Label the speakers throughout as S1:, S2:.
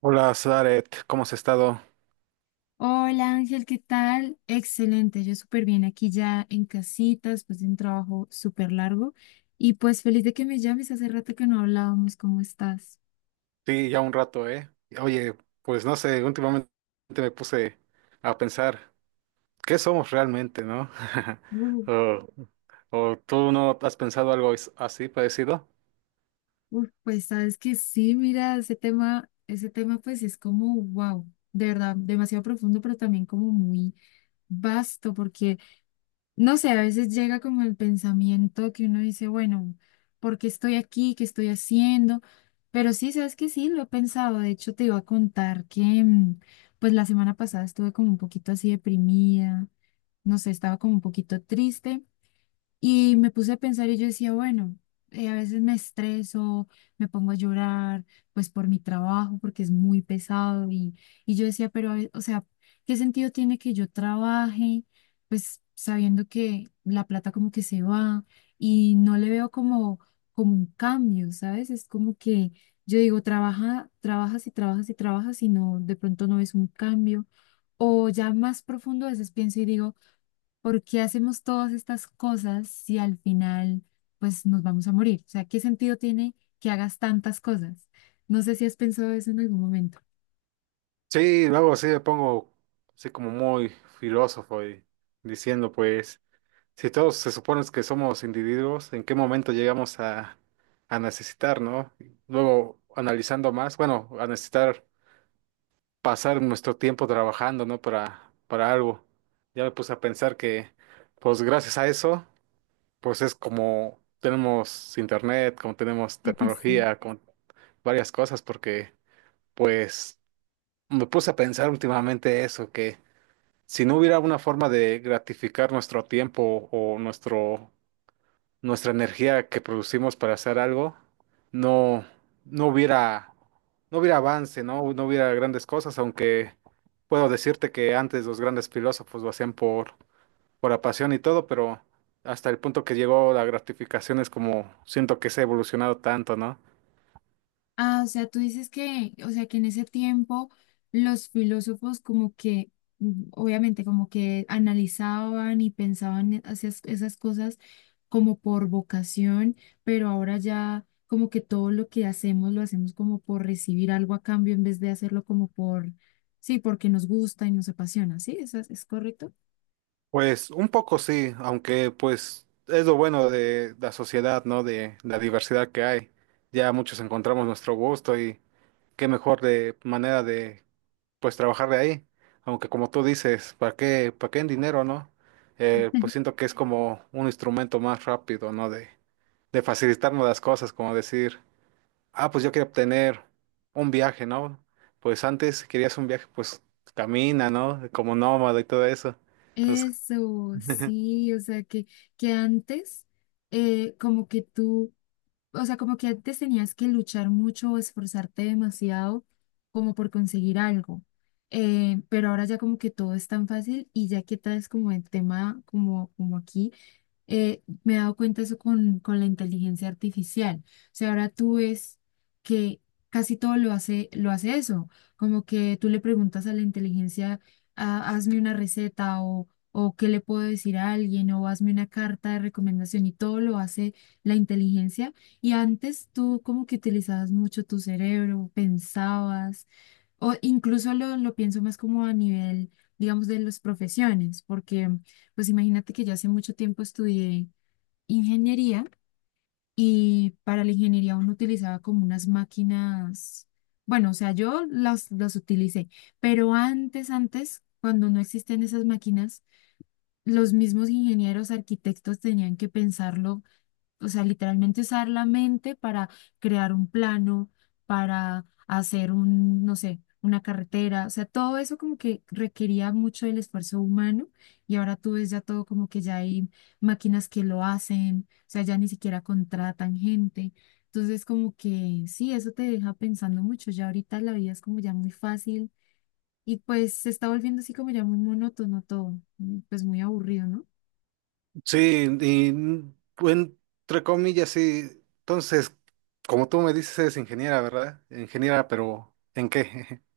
S1: Hola, Zaret, ¿cómo has estado?
S2: Hola Ángel, ¿qué tal? Excelente, yo súper bien aquí ya en casita, después de un trabajo súper largo. Y pues feliz de que me llames, hace rato que no hablábamos, ¿cómo estás?
S1: Sí, ya un rato, ¿eh? Oye, pues no sé, últimamente me puse a pensar, ¿qué somos realmente, no?
S2: Uf,
S1: O, o tú no has pensado algo así parecido?
S2: uf, pues sabes que sí, mira, ese tema pues es como, wow, de verdad, demasiado profundo, pero también como muy vasto, porque no sé, a veces llega como el pensamiento que uno dice, bueno, ¿por qué estoy aquí? ¿Qué estoy haciendo? Pero sí, sabes que sí, lo he pensado. De hecho, te iba a contar que, pues la semana pasada estuve como un poquito así deprimida, no sé, estaba como un poquito triste. Y me puse a pensar y yo decía, bueno, a veces me estreso, me pongo a llorar, pues por mi trabajo, porque es muy pesado. Y yo decía, pero, o sea, ¿qué sentido tiene que yo trabaje? Pues sabiendo que la plata como que se va y no le veo como, como un cambio, ¿sabes? Es como que yo digo, trabaja, trabajas y trabajas y trabajas y no, de pronto no ves un cambio. O ya más profundo a veces pienso y digo, ¿por qué hacemos todas estas cosas si al final pues nos vamos a morir? O sea, ¿qué sentido tiene que hagas tantas cosas? No sé si has pensado eso en algún momento.
S1: Sí, luego sí me pongo así como muy filósofo y diciendo, pues, si todos se supone que somos individuos, ¿en qué momento llegamos a necesitar, no? Luego analizando más, bueno, a necesitar pasar nuestro tiempo trabajando, ¿no? Para algo. Ya me puse a pensar que, pues gracias a eso, pues es como tenemos internet, como tenemos
S2: Sí.
S1: tecnología, con varias cosas, porque pues me puse a pensar últimamente eso, que si no hubiera una forma de gratificar nuestro tiempo o nuestro nuestra energía que producimos para hacer algo, no, no hubiera, no hubiera avance, ¿no? No hubiera grandes cosas, aunque puedo decirte que antes los grandes filósofos lo hacían por la pasión y todo, pero hasta el punto que llegó la gratificación es como siento que se ha evolucionado tanto, ¿no?
S2: Ah, o sea, tú dices que, o sea, que en ese tiempo los filósofos como que, obviamente, como que analizaban y pensaban esas cosas como por vocación, pero ahora ya como que todo lo que hacemos lo hacemos como por recibir algo a cambio en vez de hacerlo como por, sí, porque nos gusta y nos apasiona, ¿sí? ¿Eso es correcto?
S1: Pues un poco sí, aunque pues es lo bueno de la sociedad, ¿no? De la diversidad que hay. Ya muchos encontramos nuestro gusto y qué mejor de manera de pues trabajar de ahí. Aunque como tú dices, para qué en dinero, no? Pues siento que es como un instrumento más rápido, ¿no? De facilitarnos las cosas, como decir, ah, pues yo quiero obtener un viaje, ¿no? Pues antes, si querías un viaje, pues camina, ¿no? Como nómada y todo eso. Entonces,
S2: Eso, sí, o sea, que antes como que tú o sea, como que antes tenías que luchar mucho o esforzarte demasiado como por conseguir algo. Pero ahora ya como que todo es tan fácil y ya que tal es como el tema como, como aquí me he dado cuenta eso con la inteligencia artificial. O sea, ahora tú ves que casi todo lo hace eso. Como que tú le preguntas a la inteligencia, "Ah, hazme una receta o qué le puedo decir a alguien o hazme una carta de recomendación y todo lo hace la inteligencia". Y antes tú como que utilizabas mucho tu cerebro, pensabas o incluso lo pienso más como a nivel, digamos, de las profesiones, porque pues imagínate que yo hace mucho tiempo estudié ingeniería y para la ingeniería uno utilizaba como unas máquinas, bueno, o sea, yo las utilicé, pero antes, cuando no existían esas máquinas, los mismos ingenieros, arquitectos tenían que pensarlo o sea, literalmente usar la mente para crear un plano, para hacer un, no sé, una carretera, o sea, todo eso como que requería mucho del esfuerzo humano y ahora tú ves ya todo como que ya hay máquinas que lo hacen, o sea, ya ni siquiera contratan gente. Entonces, como que sí, eso te deja pensando mucho, ya ahorita la vida es como ya muy fácil y pues se está volviendo así como ya muy monótono todo, pues muy aburrido, ¿no?
S1: sí, y entre comillas, sí. Entonces, como tú me dices, eres ingeniera, ¿verdad? Ingeniera, pero ¿en qué?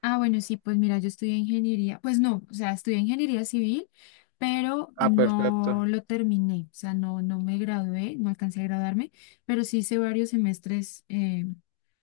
S2: Ah, bueno, sí, pues mira, yo estudié ingeniería, pues no, o sea, estudié ingeniería civil, pero
S1: Ah,
S2: no
S1: perfecto.
S2: lo terminé, o sea, no, no me gradué, no alcancé a graduarme, pero sí hice varios semestres, o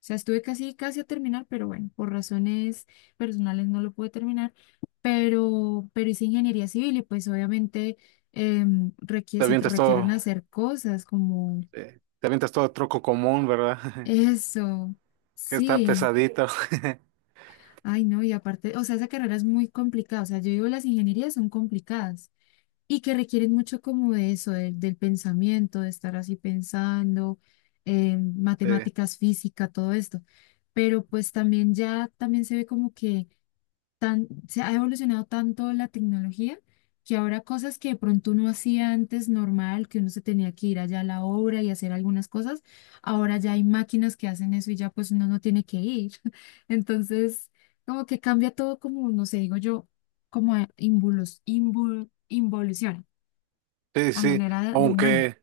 S2: sea, estuve casi a terminar, pero bueno, por razones personales no lo pude terminar, pero hice ingeniería civil y pues obviamente requiere,
S1: Te
S2: se
S1: avientas
S2: requieren
S1: todo
S2: hacer cosas como
S1: Te avientas todo troco común, ¿verdad?
S2: eso,
S1: Que está
S2: sí.
S1: pesadito.
S2: Ay, no, y aparte, o sea, esa carrera es muy complicada, o sea, yo digo, las ingenierías son complicadas y que requieren mucho como de eso, del pensamiento, de estar así pensando,
S1: Sí,
S2: matemáticas, física, todo esto. Pero pues también ya, también se ve como que tan, se ha evolucionado tanto la tecnología que ahora cosas que de pronto uno hacía antes normal, que uno se tenía que ir allá a la obra y hacer algunas cosas, ahora ya hay máquinas que hacen eso y ya pues uno no tiene que ir. Entonces, como que cambia todo como, no sé, digo yo, como involución,
S1: sí,
S2: a
S1: sí.
S2: manera de humana.
S1: Aunque,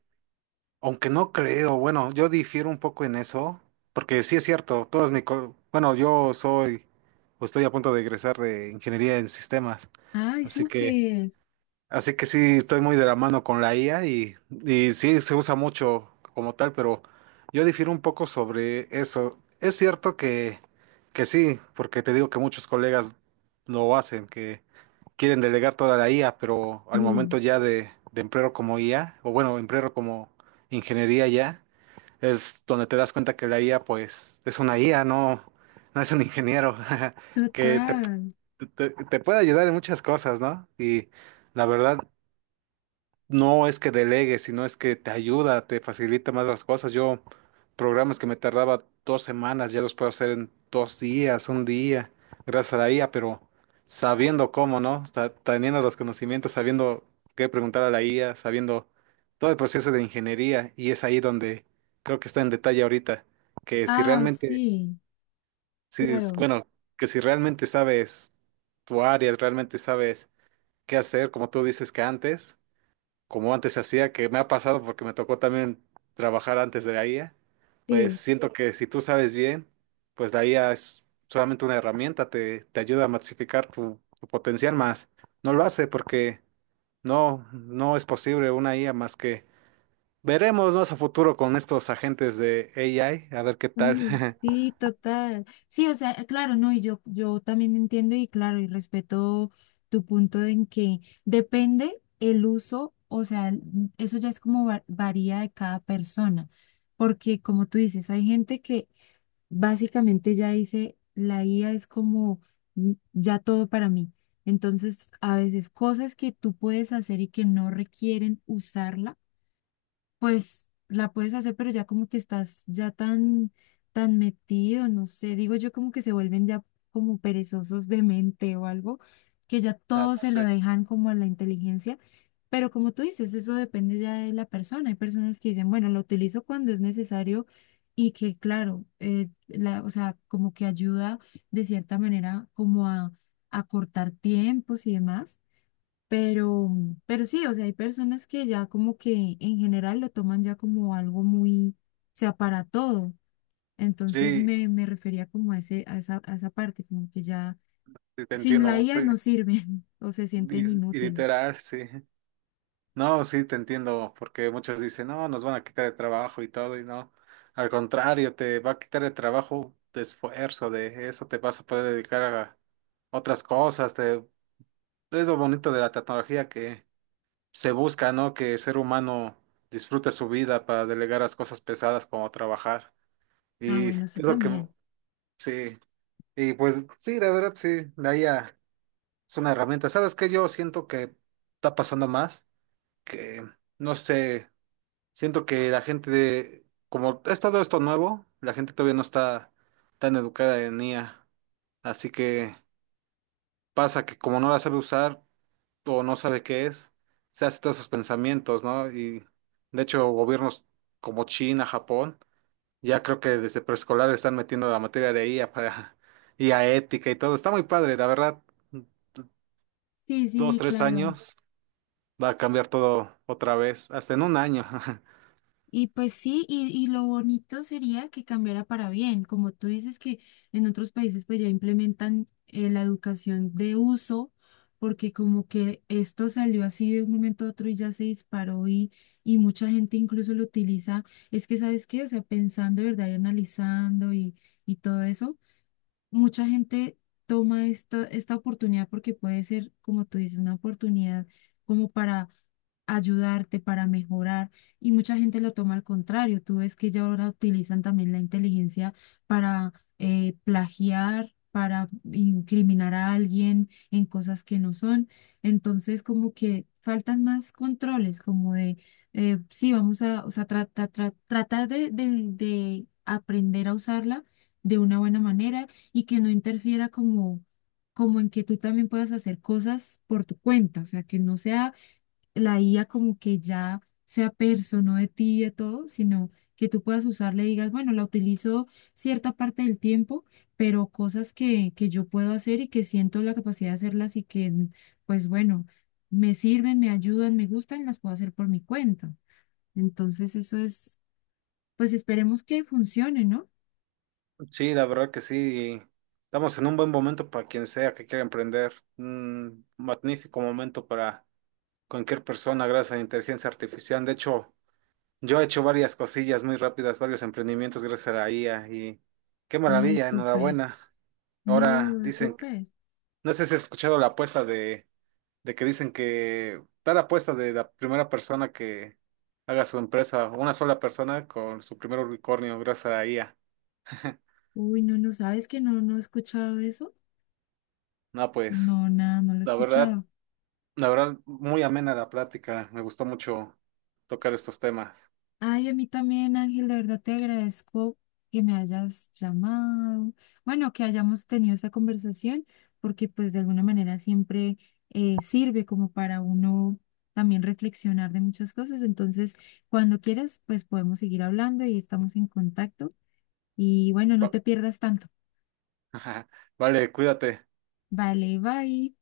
S1: aunque no creo, bueno, yo difiero un poco en eso, porque sí es cierto, bueno, yo soy, o estoy a punto de egresar de ingeniería en sistemas,
S2: Ay,
S1: así que,
S2: súper.
S1: así que sí estoy muy de la mano con la IA y sí se usa mucho como tal, pero yo difiero un poco sobre eso. Es cierto que sí, porque te digo que muchos colegas lo hacen, quieren delegar toda la IA, pero al momento
S2: Sí,
S1: ya de emplearlo como IA, o bueno, emplearlo como ingeniería ya, es donde te das cuenta que la IA pues es una IA, no, no es un ingeniero, que te,
S2: total.
S1: te, te puede ayudar en muchas cosas, ¿no? Y la verdad, no es que delegue, sino es que te ayuda, te facilita más las cosas. Yo, programas que me tardaba 2 semanas, ya los puedo hacer en 2 días, un día, gracias a la IA, pero sabiendo cómo, ¿no? Teniendo los conocimientos, sabiendo qué preguntar a la IA, sabiendo todo el proceso de ingeniería, y es ahí donde creo que está en detalle ahorita, que si
S2: Ah,
S1: realmente,
S2: sí,
S1: si, es-
S2: claro.
S1: bueno, que si realmente sabes tu área, realmente sabes qué hacer, como tú dices que antes como antes se hacía, que me ha pasado porque me tocó también trabajar antes de la IA, pues
S2: Sí.
S1: siento que si tú sabes bien, pues la IA es solamente una herramienta, te ayuda a masificar tu potencial más. No lo hace porque no, no es posible una IA más que veremos más a futuro con estos agentes de AI, a ver qué tal.
S2: Oye, sí, total. Sí, o sea, claro, no, y yo también entiendo y claro, y respeto tu punto en que depende el uso, o sea, eso ya es como varía de cada persona, porque como tú dices, hay gente que básicamente ya dice, la IA es como ya todo para mí. Entonces, a veces cosas que tú puedes hacer y que no requieren usarla pues la puedes hacer, pero ya como que estás ya tan, tan metido, no sé, digo yo como que se vuelven ya como perezosos de mente o algo, que ya
S1: Ah,
S2: todo
S1: pues,
S2: se
S1: sí,
S2: lo dejan como a la inteligencia, pero como tú dices, eso depende ya de la persona, hay personas que dicen, bueno, lo utilizo cuando es necesario y que claro, la, o sea, como que ayuda de cierta manera como a cortar tiempos y demás pero, pero sí, o sea, hay personas que ya como que en general lo toman ya como algo muy, o sea, para todo. Entonces
S1: sí,
S2: me refería como a ese, a esa parte, como que ya
S1: sí, te
S2: sin la
S1: entiendo, sí,
S2: IA no sirven o se sienten
S1: li-
S2: inútiles.
S1: literal, sí. No, sí, te entiendo, porque muchos dicen, no, nos van a quitar el trabajo y todo, y no. Al contrario, te va a quitar el trabajo de esfuerzo, de eso te vas a poder dedicar a otras cosas. Es lo bonito de la tecnología que se busca, ¿no? Que el ser humano disfrute su vida para delegar las cosas pesadas como trabajar.
S2: Ah,
S1: Y
S2: bueno,
S1: es
S2: eso
S1: lo que
S2: también.
S1: sí. Y pues sí, la verdad, sí, es una herramienta. ¿Sabes qué? Yo siento que está pasando más, que no sé. Siento que la gente como es todo esto nuevo, la gente todavía no está tan educada en IA. Así que pasa que como no la sabe usar o no sabe qué es, se hace todos esos pensamientos, ¿no? Y de hecho gobiernos como China, Japón, ya creo que desde preescolar están metiendo la materia de IA para I a ética y todo. Está muy padre, la verdad,
S2: Sí, sí,
S1: dos,
S2: sí,
S1: tres
S2: claro.
S1: años va a cambiar todo otra vez, hasta en un año.
S2: Y pues sí, y lo bonito sería que cambiara para bien, como tú dices que en otros países pues ya implementan la educación de uso, porque como que esto salió así de un momento a otro y ya se disparó y mucha gente incluso lo utiliza. Es que, ¿sabes qué? O sea, pensando, ¿verdad? Y analizando y todo eso, mucha gente toma esta oportunidad porque puede ser, como tú dices, una oportunidad como para ayudarte, para mejorar, y mucha gente lo toma al contrario. Tú ves que ya ahora utilizan también la inteligencia para plagiar, para incriminar a alguien en cosas que no son. Entonces, como que faltan más controles, como de, sí, vamos a, o sea, tratar de aprender a usarla de una buena manera y que no interfiera como, como en que tú también puedas hacer cosas por tu cuenta, o sea, que no sea la IA como que ya sea persona de ti y de todo, sino que tú puedas usarla y digas, bueno, la utilizo cierta parte del tiempo, pero cosas que yo puedo hacer y que siento la capacidad de hacerlas y que, pues bueno, me sirven, me ayudan, me gustan, las puedo hacer por mi cuenta. Entonces, eso es, pues esperemos que funcione, ¿no?
S1: Sí, la verdad que sí. Estamos en un buen momento para quien sea que quiera emprender. Un magnífico momento para cualquier persona gracias a la inteligencia artificial. De hecho, yo he hecho varias cosillas muy rápidas, varios emprendimientos gracias a la IA y qué
S2: Ay,
S1: maravilla,
S2: súper.
S1: enhorabuena. Ahora
S2: No,
S1: dicen,
S2: súper.
S1: no sé si has escuchado la apuesta de que dicen que tal apuesta de la primera persona que haga su empresa, una sola persona con su primer unicornio gracias a la IA.
S2: Uy, no, no sabes que no, no he escuchado eso.
S1: No, pues.
S2: No, nada, no lo he
S1: La verdad,
S2: escuchado.
S1: La verdad, muy amena la plática. Me gustó mucho tocar estos temas.
S2: Ay, a mí también, Ángel, de verdad te agradezco que me hayas llamado. Bueno, que hayamos tenido esta conversación, porque pues de alguna manera siempre sirve como para uno también reflexionar de muchas cosas. Entonces, cuando quieras, pues podemos seguir hablando y estamos en contacto. Y bueno, no
S1: Va-
S2: te pierdas tanto.
S1: Vale, cuídate.
S2: Vale, bye.